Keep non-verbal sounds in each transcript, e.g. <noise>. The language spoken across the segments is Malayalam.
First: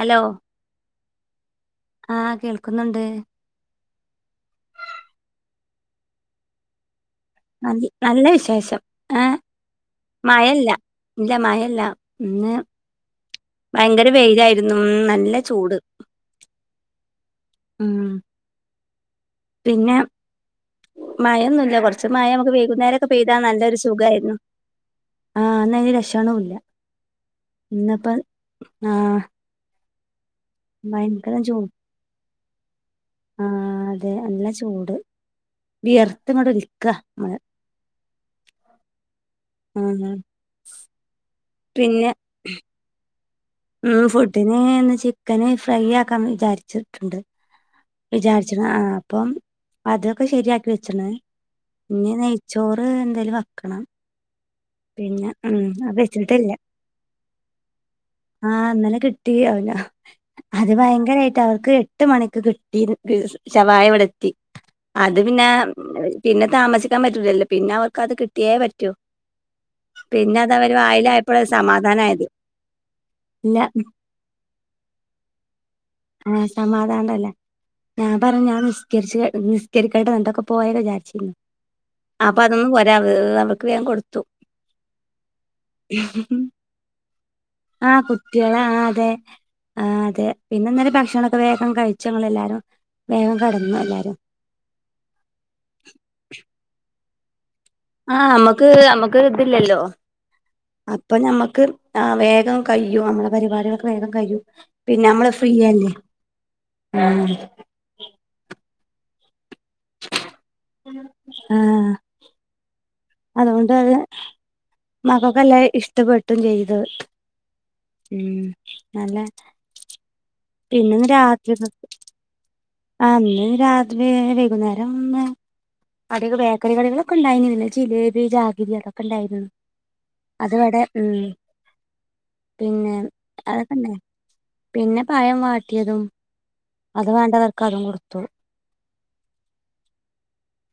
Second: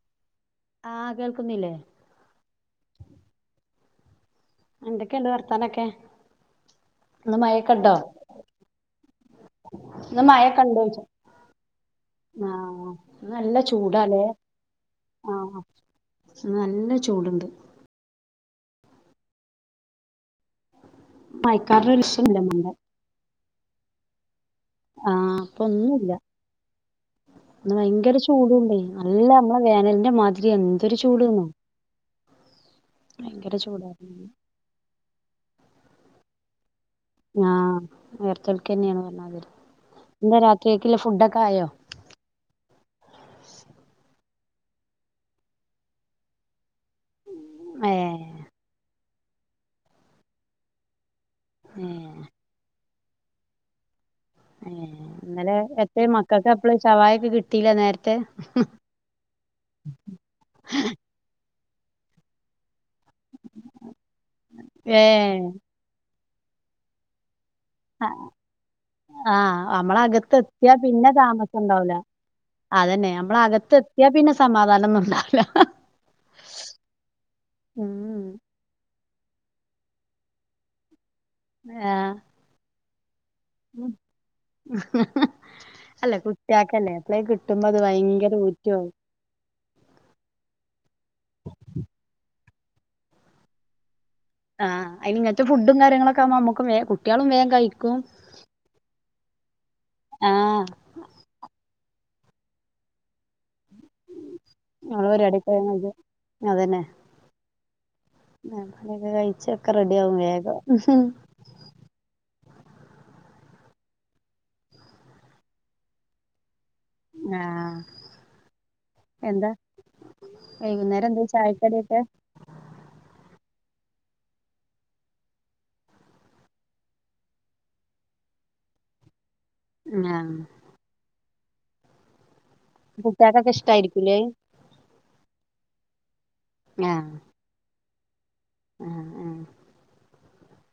ഹലോ ആഹ് കേൾക്കുന്നില്ലേ ആഹ് കേൾക്കുന്നുണ്ട്. എന്തൊക്കണ്ടു വർത്താനൊക്കെ ഇന്ന് മതി മഴയൊക്കെണ്ടോ നല്ല വിശേഷം ഏഹ് ഇന്ന് മായെ മഴല്ല കണ്ടോച്ച ഇല്ല മഴല്ല ഇന്ന് ആഹ് നല്ല ഭയങ്കര ചൂടാലേ വെയിലായിരുന്നു ഉം നല്ല ആഹ്. ചൂട് നല്ല ചൂടുണ്ട് ഉം പിന്നെ മയൊന്നില്ല മയക്കാറിന്റെ ഒരു കുറച്ച് മയ ലക്ഷണല്ല നമുക്ക് മണ്ട വൈകുന്നേര ക്കെ പെയ്താ നല്ലൊരു സുഖായിരുന്നു ആഹ് ഇന്നയ്ന് പ്പൊന്നുംല്ല ലക്ഷണൂല്ല ന്ന് ഭയങ്കര ഇന്നിപ്പം ചൂടുണ്ടെ ആഹ് നല്ല നമ്മ വേനലിന്റെ മാതിരി എന്തൊരു ഭയങ്കര ചൂട്ന്നോ ചൂ ഭയങ്കര ആഹ് ചൂടായിരുന്നു അതെ നല്ല ചൂട് വിയർത്തങ്ങട് ഒലിക്ക ആഹ് വിയർത്തെൽക്കെന്നെ <unintelligible> ഉം ഉം എന്താ രാത്രിക്കില്ല ഫുഡോക്കെ ആയോ പിന്നെ ഉം ഫുഡിനെന്ന് ചിക്കന് ഫ്രൈ ആക്കാൻ വിചാരിച്ചിട്ടുണ്ട് ഏഹ് വിചാരിച്ചണ് ആ അപ്പം അതൊക്കെ ശരിയാക്കി വെച്ചണ് ഏഹ് ഇനി നെയ് ചോറ് എന്തേലും വക്കണം ഏ ഇന്നലെ അത് എത്ര മക്കൾക്ക് വെച്ചിട്ടില്ല അപ്പള് ശവായക്ക കിട്ടില്ല നേരത്തെ ട്ടി ആവൂല അത് ഭയങ്കരായിട്ട് അവക്ക് എട്ട് മണിക്ക് കിട്ടിത് ശവായിവടെത്തി അത് പിന്നെ ഏഹ് പിന്നെ താമസിക്കാൻ പറ്റൂലല്ലോ പിന്നെ അവർക്കത് കിട്ടിയേ പറ്റൂ ആഹ് പിന്നെ അത് അവര് നമ്മളകത്തെത്തിയാ പിന്നെ വായിലായപ്പോഴ താമസുണ്ടാവൂല സമാധാനായത് അതന്നെ ഇല്ല നമ്മളകത്തെത്തിയാ പിന്നെ സമാധാനംന്നുംണ്ടാവില്ല ആഹ് സമാധാനല്ല ഞാൻ ഉം പറഞ്ഞാൻ നിസ്കരിച്ച നിസ്കരിക്കേണ്ട എന്തക്കെ പോയെ വിചാരിച്ചിരുന്നു ആഹ് അപ്പൊ അതൊന്നും പോരാ അവക്ക്ൻ കൊടുത്തു ണ്ടാക്കല്ലേ ത്രേം കിട്ടുന്നത് ആഹ് കുട്ടികളെ ആ അതെ ആ അതെ പിന്നന്നാരേ ഭക്ഷണൊക്കെ വേഗം കഴിച്ചങ്ങളെല്ലാരും വേഗം കടന്നു എല്ലാരും ആഹ് അയിനിങ്ങനത്തെ ഫുഡും കാര്യങ്ങളക്കാകുമ്പ നമുക്കും വേ കുട്ടികളും വേഗം കഴിക്കും ആഹ് അമ്മക്ക് അമ്മക്ക് ഇതില്ലല്ലോ ആഹ് പ്പൊ ഞമ്മക്ക് ആ വേഗം കഴിയൂ പരിപാടികൾക്കെ വേഗം കഴിയും നമ്മളെ പിന്നമ്മള് പരിപാടിയൊക്കെ വേം ഫ്രീയല്ലേ കഴിക്കും ക്കെ കഴിച്ചൊക്കെ റെഡിയാകും വേഗം ആഹ് അതുകൊണ്ടത് മകൊക്കെല്ലേ ഇഷ്ടപ്പെട്ടില്ലേ ഇത് ആഹ് ഉം നല്ല എന്താ പിന്നന്ന് <unintelligible> വൈകുന്നേരം എന്താ രാത്രി ചായക്കടിയൊക്കെ ആ അന്ന് രാത്രി വൈകുന്നേരം അടൊക്കെ ബേക്കറികളിലൊക്കിണ്ടായിരുന്നില്ല ജിലേബി ജാഗിരി അതക്കിണ്ടായിരുന്നു ആഹ് അതിവടെ ഉം പിന്നെ കുട്ട്യാക്കൊക്കെ അതങ്ങനെ ഇഷ്ടായിരിക്കൂലേ പിന്നെ പഴം വാട്ടിയതും അത് വേണ്ടവർക്ക് അതും കൊടുത്തു ആ ആ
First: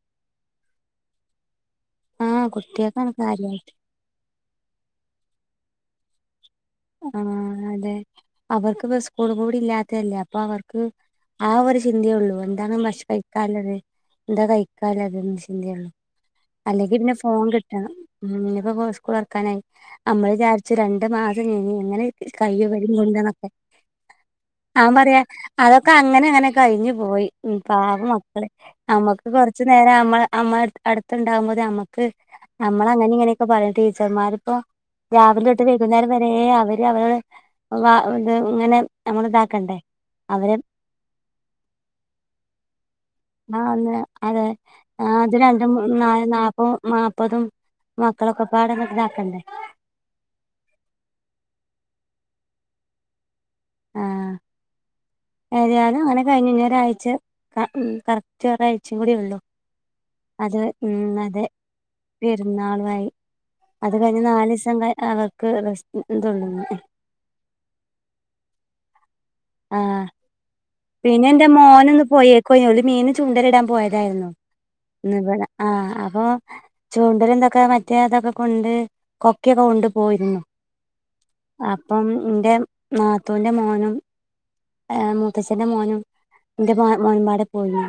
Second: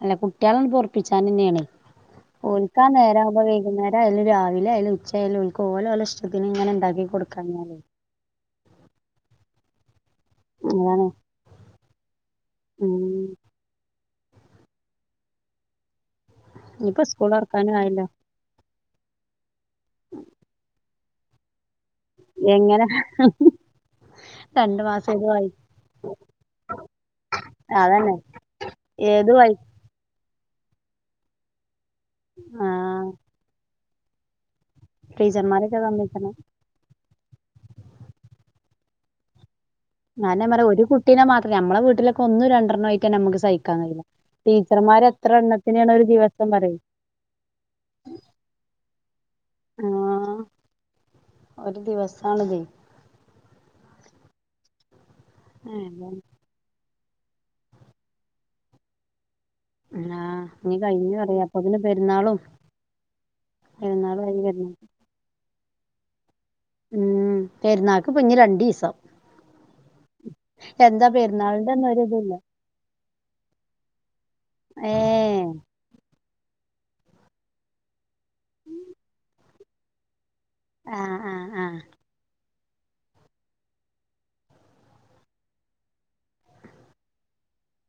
അല്ല കുട്ടികളെ പൊറപ്പിച്ചൻന്നെയാണ് ആഹ് ഓൽക്കാ കുട്ടികൾക്കാണ് നേരാകുമ്പോ കാര്യായിട്ട് വൈകുന്നേരായാലും രാവിലെ അയാലും ഉച്ചയായാലും ഓല് ഓളുടെ ഇഷ്ടത്തിന് ഇങ്ങനെ നിക്കും. ആ അതെ അവർക്ക് ഇപ്പം സ്കൂൾ കൂടി ഇല്ലാത്ത അല്ലേ അപ്പൊ അവർക്ക് അതാണ് ആ ഒരു ചിന്തയേള്ളു എന്താണ് ഭക്ഷ ഉം കഴിക്കാള്ളത് എന്താ കഴിക്കാള്ളത് എന്ന ചിന്തയേള്ളു. അല്ലെങ്കി ഇനിയിപ്പോ പിന്നെ സ്കൂൾ ഫോൺ തൊറക്കാനും കിട്ടണം ആയല്ലോ ഇനി ഇപ്പോ പൊ സ്കൂൾ തുറക്കാനായി നമ്മള് വിചരിച്ചു രണ്ട് മാസ് - - <unintelligible> എങ്ങനെ ഇവരിം കൊണ്ട്ന്നൊക്കെ രണ്ടു ആ മാസം പറയാ ഏത് വഴി അതൊക്കെ അങ്ങനെ അങ്ങനെ കഴിഞ്ഞ് പോയി പാവം അതന്നെ മക്കള്. നമ്മുക്ക് ഏത് വഴി കൊറച്ചു നേരം നമ്മൾ നമ്മൾ അടുത്തുണ്ടാകുമ്പോ നമ്മക്ക് നമ്മള് ആഹ് അങ്ങനെ ഇങ്ങനെയൊക്കെ പറയും ടീച്ചർമാരിപ്പോ രാവിലെ തൊട്ട് ടീച്ചർമാരൊക്കെ വൈകുന്നേരം സമ്മതിക്കണം വരെ അവര് അവര വ ഇത് ഇങ്ങനെ നമ്മൾ ഇതാക്കണ്ടേ ഞാന്നരം അവര് പറയും ഒരു കുട്ടിനെ മാത്രം നമ്മളെ വീട്ടിലൊക്കെ ഒന്ന് രണ്ടെണ്ണം ആയി ആ ഒന്ന് അതെ ആഹ് എത്ര അത് രണ്ട് എണ്ണത്തിനാണ് ഒരു നാല് ദിവസം നാപ്പോ പറയും നാപ്പതും മക്കളൊക്കെ പാടന്നൊക്ക ഇതാക്കണ്ടേ ആഹ് ഒരു ദിവസാണിതേ ആഹ് ഏതാലും ആഹ് അങ്ങനെ കഴിഞ്ഞ് ഇനി ഒരാഴ്ച ക ഉം കറക്റ്റ് ഒരാഴ്ചയും കൂടി ഉള്ളൂ. അത് ഇനി കഴിഞ്ഞു ഉം പറയാ അതെ അപ്പൊത്തിന് പെരുന്നാളും പെരുന്നാളു ആയി അത് പെരുന്നാളും കഴിഞ്ഞ് ആയി വരുന്നു നാലീസം കൈ അവർക്ക് റെസ്റ്റ് ന് തുള്ളുന്നു ഉം പെരുന്നാൾക്ക് ഇപ്പൊ ഇഞ് രണ്ടീസം. ആഹ് എന്താ പിന്നെ എന്റെ പെരുന്നാളിന്റെ ഒന്നും മോന് ന്ന് ഒരിതില്ല പൊയേക്കോയി ഓല് മീന് ചൂണ്ടേലിടാൻ പോയതായിരുന്നു. ഏ <unintelligible> ആഹ് അപ്പൊ ചൂണ്ടല്ണ്ടാക്കാൻ മറ്റേ അതൊക്കെ കൊണ്ട് കൊക്കിയൊക്കെ കൊണ്ട് പോയിരുന്നു ആ ആ ആ അപ്പം എന്റെ നാത്തൂന്റെ മോനും ഏ മുത്തച്ഛന്റെ മോനും ന്റെ മോൻമ്പാടെ പോയിരുന്നു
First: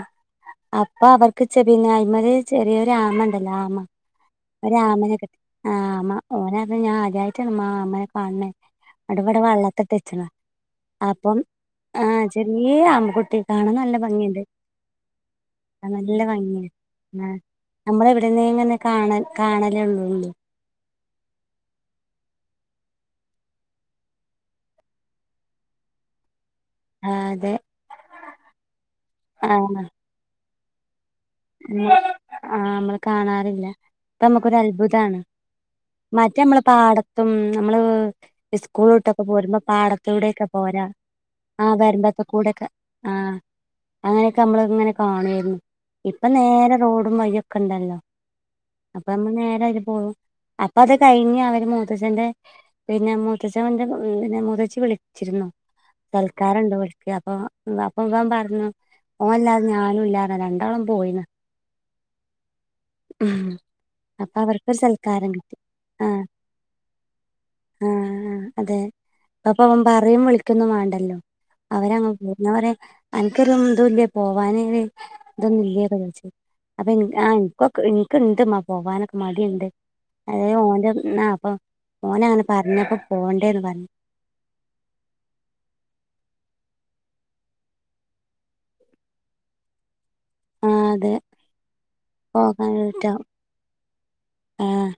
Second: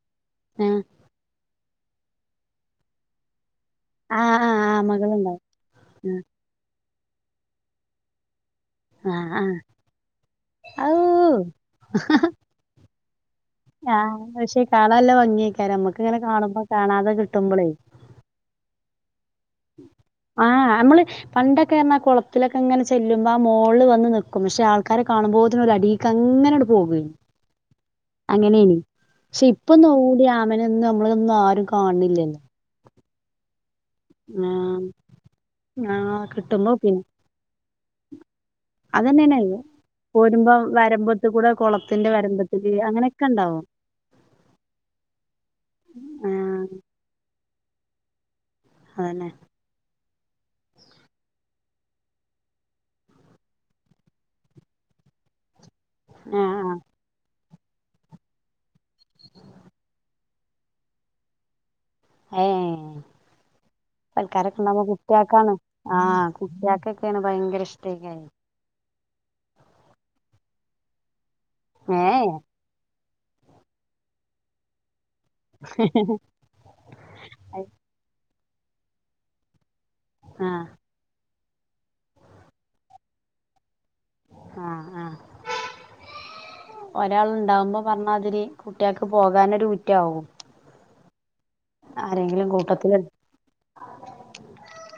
ആ അപ്പൊ അവർക്ക് <unintelligible> അതിമ്മല് ചെറിയൊരു ആമ ഇണ്ടല്ലോ ആമ ആ ആ ആ ഒരാമനെ കിട്ടി മകളുണ്ടാവും ആഹ് ആമ ഓന് അർഞ്ഞ് ഞാൻ ആദ്യായിട്ടാണുമ്മാ ആമേനെ കാണണേ ആ അട് വിടെ ആ ആ വെള്ളത്തിട്ടേച്ചണ്. ഔ അപ്പം യ്യേ ആമകുട്ടി ആഹ് പക്ഷേ കാണല്ല ഭംഗിയേക്കാര നമ്മക്കിങ്ങനെ കാണുമ്പോ കാണാതെ കിട്ടുമ്പോളേ നമ്മള് ഇവിടുന്നേ ഇങ്ങനെ കാണ കാണലേ ഉള്ളൂ ആഹ് നമ്മള് പണ്ടൊക്കെ എന്നാ കുളത്തിലക്കെ ഇങ്ങനെ ചെല്ലുമ്പോൾ ആ മോളിൽ വന്ന് നൽക്കും പക്ഷെ ആൾക്കാരെ കാണുമ്പോത്തിന്‌ ഒര് അടീക്ക അങ്ങനെ എടുക് പോകുവേ ആഹ് അതെ അങ്ങനയാണ് ക്ഷെ ഇപ്പൊ ആഹ് നോ <unintelligible> അങ്ങനൊന്നും നമ്മളൊന്നും ആരും കാണണില്ലല്ലോ ആഹ് നമ്മള് കാണാറില്ല ഇപ്പ ആ നമക്കൊര അത്ഭുതാണ്. ആ മറ്റേ നമ്മള് കിട്ടുമ്പോ പിന്നെ പാടത്തും നമ്മള് സ്കൂള് വിട്ടൊക്കെ അതന്നെയാണ് പോരുമ്പോ പാടത് ത്തൂടെക്കെ പോരുമ്പോ പോരാ വരമ്പത്ത് കൂടെ ആ കുളത്തിന്റെ വരമ്പത്തക്കെകൂടെക്കെ വരമ്പത്തില് അങ്ങനെയൊക്കെ ആഹ് ഉണ്ടാവും അങ്ങനെയൊക്കെ നമ്മൾ ഇങ്ങനെ കാണു ആയിരുന്നു ഇപ്പ ആഹ് നേരെ റോഡും വഴിയൊക്കെ ഇണ്ടല്ലോ. അപ്പൊ അതന്നെ നമ്മ നേരെ അതിലെ പോകും അപ്പൊ അത് കഴിഞ്ഞ് അവര് മൂത്തഛന്റെ പിന്നെ മൂത്തച്ചന്റെ പ് പിന്നെ മൂത്തച്ചി വിളിച്ചിരുന്നു. ആഹ് സൽക്കാരണ്ട് ആഹ് വിളിക്കാ അപ്പൊ അപ്പൊ ഇവൻ പറഞ്ഞു ഓൻല്ലാ തെ ഞാനും ഇല്ലാ <unintelligible> രണ്ടാളും പോയിന അയേ അപ്പൊ സൽക്കാരൊക്കെ അവർക്കൊരു ഇണ്ടാകുമ്പോ സൽക്കാരം കുട്ട്യാക്കാണ് കിട്ടി ആഹ് കുട്ടിയക്കൊക്കെയാണ് ഭയങ്കര ഇഷ്ടക്കേ അപ്പം അവൻ പറയും വിളിക്കുന്നും വേണ്ടല്ലോ അവരങ്ങ് ഏഹ് പോവും ഞാ പറയാ അനിക്കൊരു ഇതുല്ല പോവാന് ഇതൊന്നും ഇല്ലേ ന്ന് ചോച്ചു അപ്പൊ ഇൻ ആഹ് ഇൻക്കൊക്കെ എൻക്കുണ്ട്മ്മാ പോകാനൊക്കെ മടിണ്ട്. അതെ ആഹ് ഓന്റെന്നാപ്പൊ ഓനങ്ങനെ പറഞ്ഞപ്പോ പോണ്ടേനു പറഞ്ഞ് ആഹ് ആഹ് ഒരാളുണ്ടാവുമ്പോ പറഞ്ഞാതിരി കുട്ടിയാക്ക് പോകാനൊരു ഊറ്റാകും ആഹ് അതെ ആരെങ്കിലും കൂട്ടത്തില് ആഹ്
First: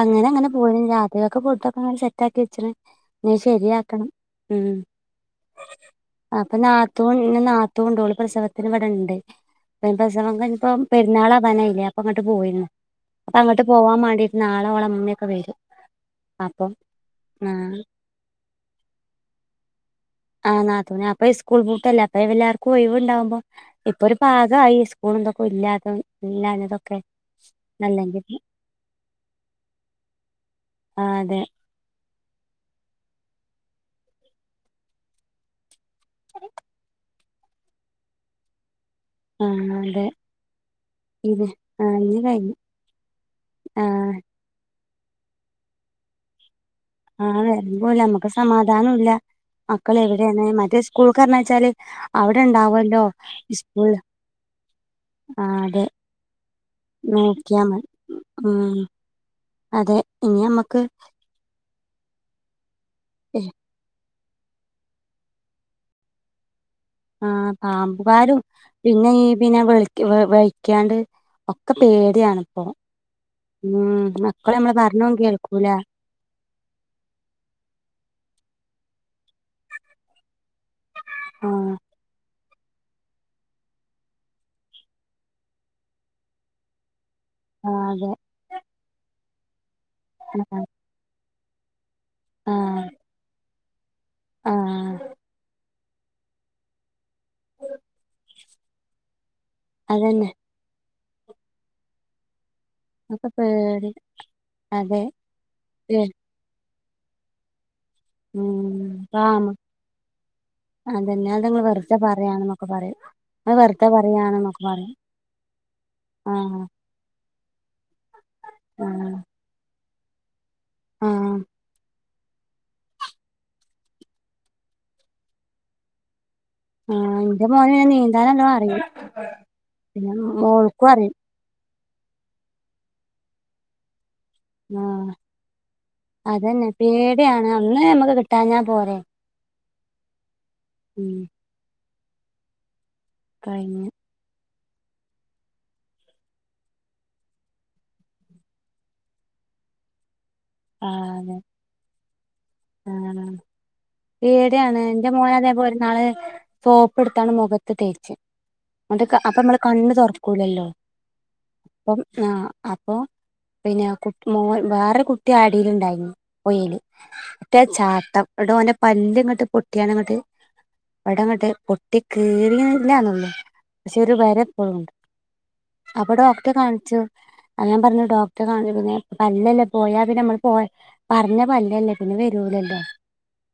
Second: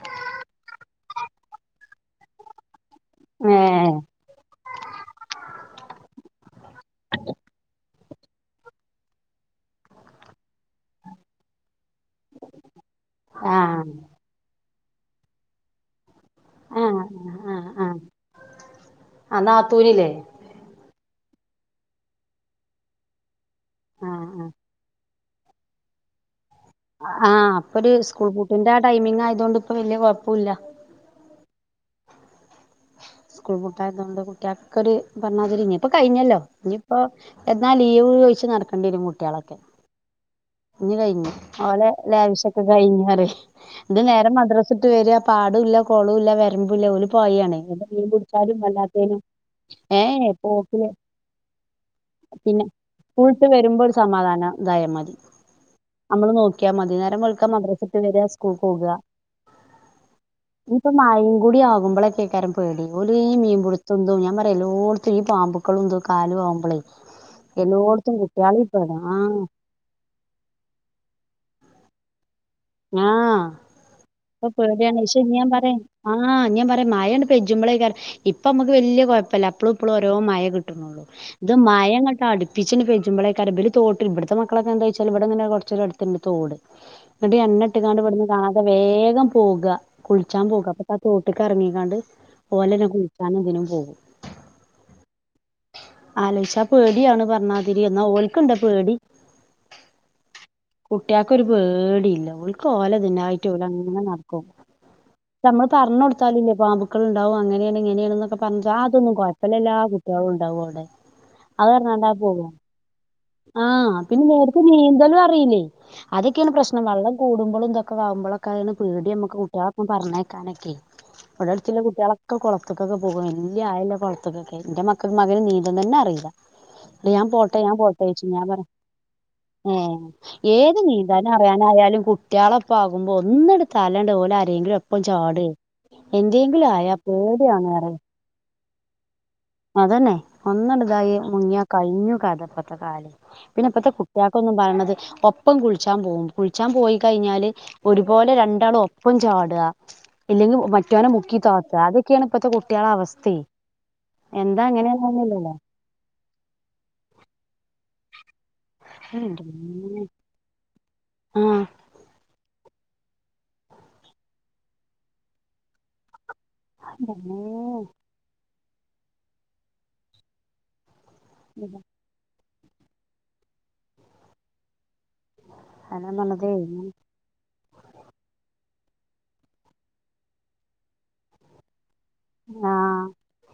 അങ്ങനെ അങ്ങനെ പോയി രാത്രികൊക്കെ പോയിട്ടൊക്കെനം സെറ്റ് ആക്കി വെച്ചണ് എനി ഏഹ് ശരിയാക്കണം മ് അപ്പൊ നാത്തുൽ നാത്തൂണ്ടോള് പ്രസവത്തിനിവിടെണ്ട് എനി പ്രസവം കഴിഞ്ഞപ്പോ പെരുന്നാളാവാനായില്ലേ അപ്പൊ ഇങ്ങട്ട് പോയിരുന്നു അപ്പ അങ്ങട്ട് ആഹ് പോവാൻ വേണ്ടിട്ട് നാളെ ഓളമ്മൊയൊക്കെ വരും അപ്പം ആഹ് ആഹ് ഞാന് ആഹ് ആഹ് നാത്തൂനില്ലേ? ആ നാത്തൂന് അപ്പൊ ഇസ്കൂള്പൂട്ടല്ലേ അപ്പല്ലാവർക്കും ഒയിവുണ്ടാവുമ്പോ ഇപ്പൊ ഒരു ആഹ് പാകായി സ്കൂളിതൊക്കെ ഇല്ലാതെ ഇല്ലാഞ്ഞതൊക്ക് ആഹ് അപ്പൊ ഒരു സ്കൂൾ പൂട്ടിന്റെ ആ ടൈമിങ് ആയതോണ്ട് ഇപ്പൊ വല്യ കൊഴപ്പോല്ല ആഹ് അതെ സ്കൂൾ പൂട്ടായതുകൊണ്ട് കുട്ട്യാക്കൊരു പറഞ്ഞാതിരി ഇനിപ്പൊ കഴിഞ്ഞല്ലോ ഇനിയിപ്പോ എന്നാ ലീവ് ചോയിച്ച് നടക്കണ്ടി വെരും കുട്ട് ആഹ് അതെ ഇനി കഴിഞ്ഞു ഇത് ആ ഓലെ ഇനി കഴിഞ്ഞു ലാവിഷൊക്കെ കഴിഞ്ഞീ പറയാ ആ ഇനി നേരെ മദ്രസ പിടിച്ച്ട്ട് വെരാ പാടോല്ല കൊളോല്ല വരമ്പുല്ല ഫുള്ള് ആ പൊഴയാണ് വരുമ്പോല മീൻ നമ്മുക്ക് പിടിച്ചാനും സമാധാനം ഇല്ല അല്ലാത്തോലും മക്കൾ ഏഹ് എവിടെയാണ് മറ്റേ പോക്ക്ലേ സ്കൂൾ കാരണച്ചാല് അവിടെ പിന്നെ ഉണ്ടാവല്ലോ സ്കൂളിട്ട് വെരുമ്പോരു സമാധാനാ ഇതായ മതി ആഹ് അതെ നമ്മള് നോക്കിയാ മതി നേരം വെളുക്കാ നോക്കിയാ മദ്രസ്സ മതി വിട്ട് വരാ സ്കൂൾ ഉം പോകാ അതെ ഇനി നമ്മക്ക് ഇനിപ്പൊ മഴയും കൂടി ആകുമ്പോളക്കെ <unintelligible> പേടി ഓലീ മീൻ പിടുത്തോ ഇതും ഞാൻ പറയാ എല്ലോടത്തും ഈ പാമ്പക്കളും ഇത് <unintelligible> ആവുമ്പളേ ആഹ് എല്ലോടത്തും പാമ്പുകാരും കുട്ടികള് ഈ പെടാ പിന്നെ ഈ ആഹ് പിന്നെ വിളി ക്ക് വ വയിക്കാണ്ട് ഒക്കെ പേടിയാണിപ്പോ ആഹ് ഉം ഇപ്പൊ മക്കള് നമ്മള് പേടിയാണ് പറഞ്ഞോ പക്ഷെ ഞാൻ കേൾക്കൂല പറയാ ആഹ് ഞാ പറയാ മാഴയാണ്ട് പെഞ്ചുമ്പളേക്കാരം ഇപ്പ അമ്മക്ക് വെല്യ കൊഴപ്പല്ല അപ്പളും ഇപ്പളും ഓരോ മഴ കിട്ടുന്നുള്ളു ആ ഇത് മയങ്ങോട്ട് അടുപ്പി <unintelligible> പെഞ്ചുമ്പളേക്കാരം ഇബല് തോട്ടിൽ ഇവിടുത്തെ മക്കളൊക്കെ എന്താ വെച്ചാല് ഇവിടങ്ങനെ കുറച്ചൂടടുത്തുണ്ട് തോട് ഇന്നിട്ട് എണ്ണ ആ ഇട്ട്ണ്ടാണ്ട് അതെ ഇവിട്ന്ന് കാണാതെ വേഗം പോകാ കുളിച്ചാൻ പോകാ അപ്പ ആ തോട്ട്ക്കെറങ്ങിങ്ങാണ്ട് ഓലെന്നെ കുളിക്കാനും ഇതിനും പോകും ആഹ് ആലോയിച്ചാ പേടിയാണ് പറഞ്ഞാതിരി എന്നാ ഓൽക്ക്ണ്ടാ പേടി അതന്നെ കുട്ട്യാക്കൊരു പേടില്ലാ ഓൽക്ക് ക്ക് ഒക്കെ ഓലതിനായിട്ട് പേടി ഓലങ്ങ് നടക്കും അതെ നമ്മള് പറഞ്ഞ് കൊടു കാലില്ലേ പാമ്പുക്കള് ഇണ്ടാവും അങ്ങനെയാണ് ഇങ്ങനെയാണ് ഇതൊക്കെപറഞ്ഞിറ്റും ഉം അതൊന്നും പാമ കൊഴപ്പില്ല എല്ലാ കുട്ടികളും ഇണ്ടാവു അവിടെ അതന്നെ നിങ്ങള് അത് വെറുതെ പറഞ്ഞാണ്ടാ പോവാ പറയാണെന്നൊക്കെ പറയും അത് വെറുതെ ആഹ് പിന്നെ പറയാണെന്നൊക്കെ <unintelligible> പറയും നീന്തലും അറിയില്ലേ അതൊക്കെയാണ് ആഹ് പ്രശ്നം വെള്ളം കൂടുമ്പളും ഇതൊക്കെ ആവുമ്പളെക്കെയാണ് പേടി ആഹ് നമ്മക്ക് കുട്ടിയാളെ പറഞ്ഞയക്കാ കാണക്കെ ആഹ് ഇവിടെ അടുത്തുള്ള കുട്ടിയാളാ ഒക്കെ കൊളത്ത്ക്കൊക്കെ പോവും വെല്യ ആയള്ള കൊളത്ത്ക്കൊക്കെ ഇന്റെ മക്കൾക്ക് മകന് നീന്തം തന്നെ അറിയില്ല ട്ട് ആഹ് ഞാൻ എന്റെ പോട്ടെ മോന് ഞാൻ പിന്നെ പോട്ടെ ചോയിച്ചും ഞാൻ നീന്താനല്ലോ പറ അറിയും ഏഹ് പിന്നെ ഏത് മോൾക്കും അറിയും നീന്താനും അറിയാനായാലും കുട്ടിയാളൊപ്പാകുമ്പോ ഒന്ന്ട്തലേണ്ട് ഓലെ ഇതെങ്കിലും ഒപ്പം ആഹ് ചാടെ എന്തേങ്കിലും ആയാ പേടിയാണ് പറയാ ട്ടാഞ്ഞാ പോരെ അതന്നെ ഒന്നട്തായി ഉം മുങ്ങ്യാ കയിഞ്ഞു കഥ ഇപ്പത്തെ കാലം പിന്നെ കഴിഞ്ഞു ഇപ്പത്തെ കുട്ട് കുട്ട്യാക്കൊന്നും പറയണത് ഒപ്പം കുളിച്ചാൻ പോകും കുളിച്ചാൻ പോയി കഴിഞ്ഞാല് ഒരുപോലെ രണ്ടാളും ഒപ്പം ചാടാ ഇല്ലെങ്കിൽ മറ്റോനെ ആഹ് അതെ മുക്കി താത്താ അതൊക്കെയാണ് ഇപ്പത്തെ കുട്ടിയാളെ ആഹ് അവസ്ഥയെ എന്താ പേടിയാണ് ന്റെ മോന് അങ്ങനെയൊന്നുമില്ലല്ലോ അതേപോലെ ഇന്നാള് സോപ്പെട്താണ്ട് മുഖത്ത് തേച്ച് ഇന്നട്ട് ക് അപ്പൊ നമ്മള് കണ്ണ് തൊറക്കൂലല്ലോ അപ്പം ആഹ് അപ്പം പിന്നെ കുട്ട് മോ വേറൊരു കുട്ടി ആടീല്ണ്ടായിന് അതെന്നേ ട്ടം എടോ ഓന്റെ പല്ല് ഇങ്ങട്ട് പൊട്ടിയാണ്ങ്ങട്ട് ഇവിടങ്ങട്ട് പൊട്ടി കീറിണില്ലാന്നുള്ളൂ പക്ഷെ ഒരു വര ഇപ്പയുണ്ട് അപ്പോ ഡോക്ടറെ കാണിച്ചു അത് ഞാൻ പറഞ്ഞു ഡോക്ടറെ കാണു പിന്നെ പല്ലല്ലെ പോയാ പിന്നെ നമ്മള് പോയ പറഞ്ഞ പല്ലല്ലേ പിന്നെ വരൂലല്ലോ ആഹ്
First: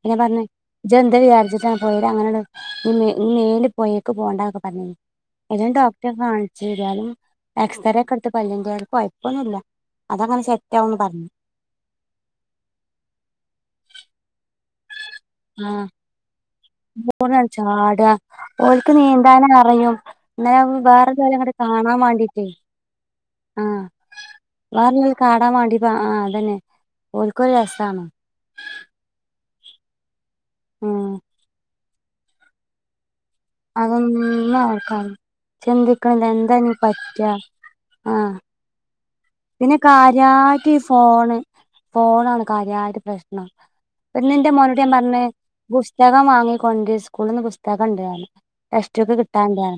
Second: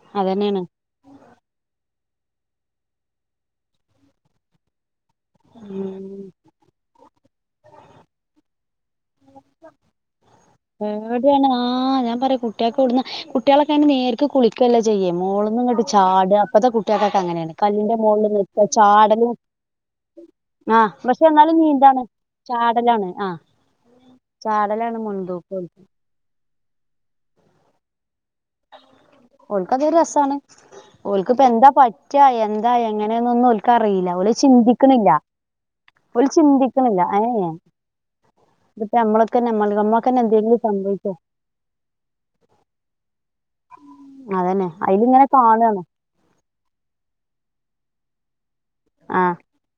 പിന്നെ പറഞ്ഞ് അതന്നെയാണ് ഇജ്ജ് എന്താ വിചാരിച്ചിട്ടാണ് പോയേല് അങ്ങനെയട് ഇ ഇനി മേലില് പോയേക്ക് പോണ്ടന്നൊക്കെ പറഞ്ഞിനി അയ്ല് ഞാൻ ഡോക്ടറെ ഉം കാണിച്ച് ഏതായാലും എക്സ്റെ ഒക്കെ എടുത്തപ്പോ പല്ലിന്റെ കുഴപ്പൊന്നുല്ല അതങ്ങനെ സെ പേടിയാണ് ആഹ് ഞാൻ പറയ് കുട്ട്യാക് എവിടുന്നാ കുട്ടികളൊക്കെ അയിന് നേരിക്ക് കുളി ക്കെല്ലാ ചെയ്യ് ആഹ് മോള്ന്ന്ങ്ങട്ട് ചാട ഇപ്പോത്തെ കുട്ടിയൾക്കൊക്കെ ന്നാണ് ങ്ങനെയാണ് കല്ലിന്റെ ചാടാ മോളില് ഓൽക്ക് ചാടലും നീന്താനും അറിയും ഇന്നലെ ആഹ് പക്ഷെ വേറെല്ലോലെ അങ്ങട്ട് എന്നാലും കാണാൻ നീന്താണ് വാണ്ടീട്ടേ ചാടലാണ് ആഹ് ചാടലാണ് മുന്തൂക്കം ഓല്ക് അപ്പൊ ആഹ് ആഹ് അതന്നെ ഓല്ക്കൊരു രസാണ് ഓൽക്ക് അതൊരു രസാണ് ഉം ഓൽ ഇപ്പൊ എന്താ പറ്റ എന്താ എങ്ങനെയാന്നൊന്നും ഓല്ക് ക്കറീല ഓലത് അതൊന്നും ചിന്തിക്ക്ണ്ല്ല അവൾക്കറി ചിന്തിക്കണില്ല ഓല് എന്താ ഇനി ചിന്തിക്ക്ണ്ല്ല പറ്റാ ഏഹ് ആഹ് ന്നിട്ട് നമ്മള് പിന്നെ കാര്യായിട്ട് ഈ ഫോണ് ഫോണാണ് കാര്യായിട്ട് പ്രശ്നം പെണ്ണിന്റെ അതന്നെ മോനോട് ഞാൻ പറഞ്ഞ് അയിലിങ്ങനെ കാണാണ് പുസ്തകം വാങ്ങിക്കൊണ്ടാര് സ്കൂളി നിന്ന് പുസ്തകം ഇണ്ട് പറഞ്ഞ് ടെക്സ്റ്റ്ബുക്ക്‌ ആഹ് കിട്ടാണ്ട്ന്ന്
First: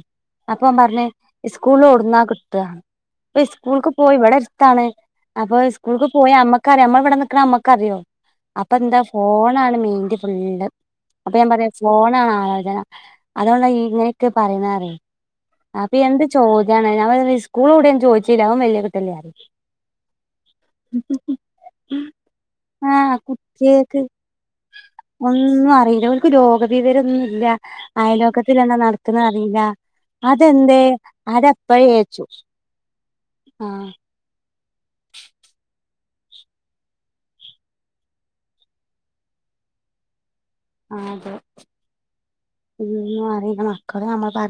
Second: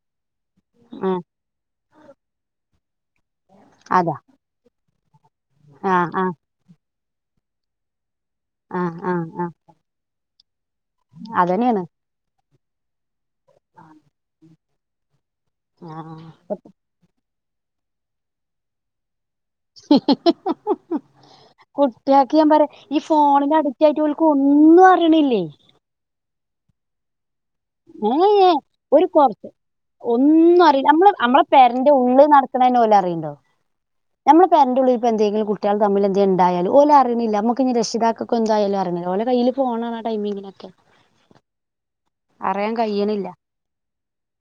അപ്പൊ ഓന് പറഞ്ഞ് ആഹ് സ്കൂൾന്ന് ഓടുന്നാ കിട്ട സ്കൂൾക്ക് പോയി അതാ ഇവിടെ എട്താണ് അപ്പൊ സ്കൂൾക്ക് ആഹ് പോയി ആഹ് അമ്മക്ക് ക്കാർയോ നമ്മള് ഇബടെ നിക്കണ നമ്മക്കറിയോ അപ്പൊ ആഹ് എന്താ ആഹ് ആഹ് ഫോണാണ് മെയിന്റ് ഫുള്ള് അപ്പൊ ഞാൻ പറയാ അതന്നെയാണ് ഫോണാണ് ആലോചന അതുകൊണ്ട ഇങ്ങനെയൊക്കെ പറയുന്നറിയെ അപ്പൊ എന്ത് ആഹ് ചോദ്യാണത് ഞാൻ പറയി സ്കൂള് ഇവുടെന്ന് ചോയ്ച്ചില്ല അവൻ വല്യ കുട്ടിയല്ലേ പറയും ഹ് ഹിഹി ഹിഹി കുട്ട്യാക് ഞാൻ പറയാ ഈ ആഹ് ഫോണിന് കുട്ടികൾക്ക് അഡിക്റ്റായിട്ട് ഓല്ക് ഒന്നും അറിയിണില്ല ഒന്നും അറിയില്ല ഓല്ക്ക് ലോക വിവരൊന്നുല്ല ഏഹ് ആയലോകത്തിലെന്താ ഒരു കൊറച്ച് നടക്കുണെന്നറിയില്ല അത് ഒന്നും എന്ത്യേ അറിയില്ല നമ്മള് നമ്മളെ പേരന്റെ അതെപ്പഴേച്ചു ഉള്ളിൽ ആഹ് ഞമ്മള് പെരന്റെ ഉള്ളിലിപ്പോ എന്തെങ്കിലും കുട്ട്യാള് തമ്മിൽ എന്തേ ഉണ്ടായാലും ഓല് അറിണില്ല നമുക്ക് ഇനി രക്ഷിതാക്കൊക്കെ എന്തായാലും അറീണില്ല ഓലെ കയ്യില് ഫോണാണാ ആ ടൈമിലൊക്കെ ആഹ് അതെ ഒന്നും കഴിയണില്ല അറീല മക്കള് നമ്മൾ പറഞ്ഞ്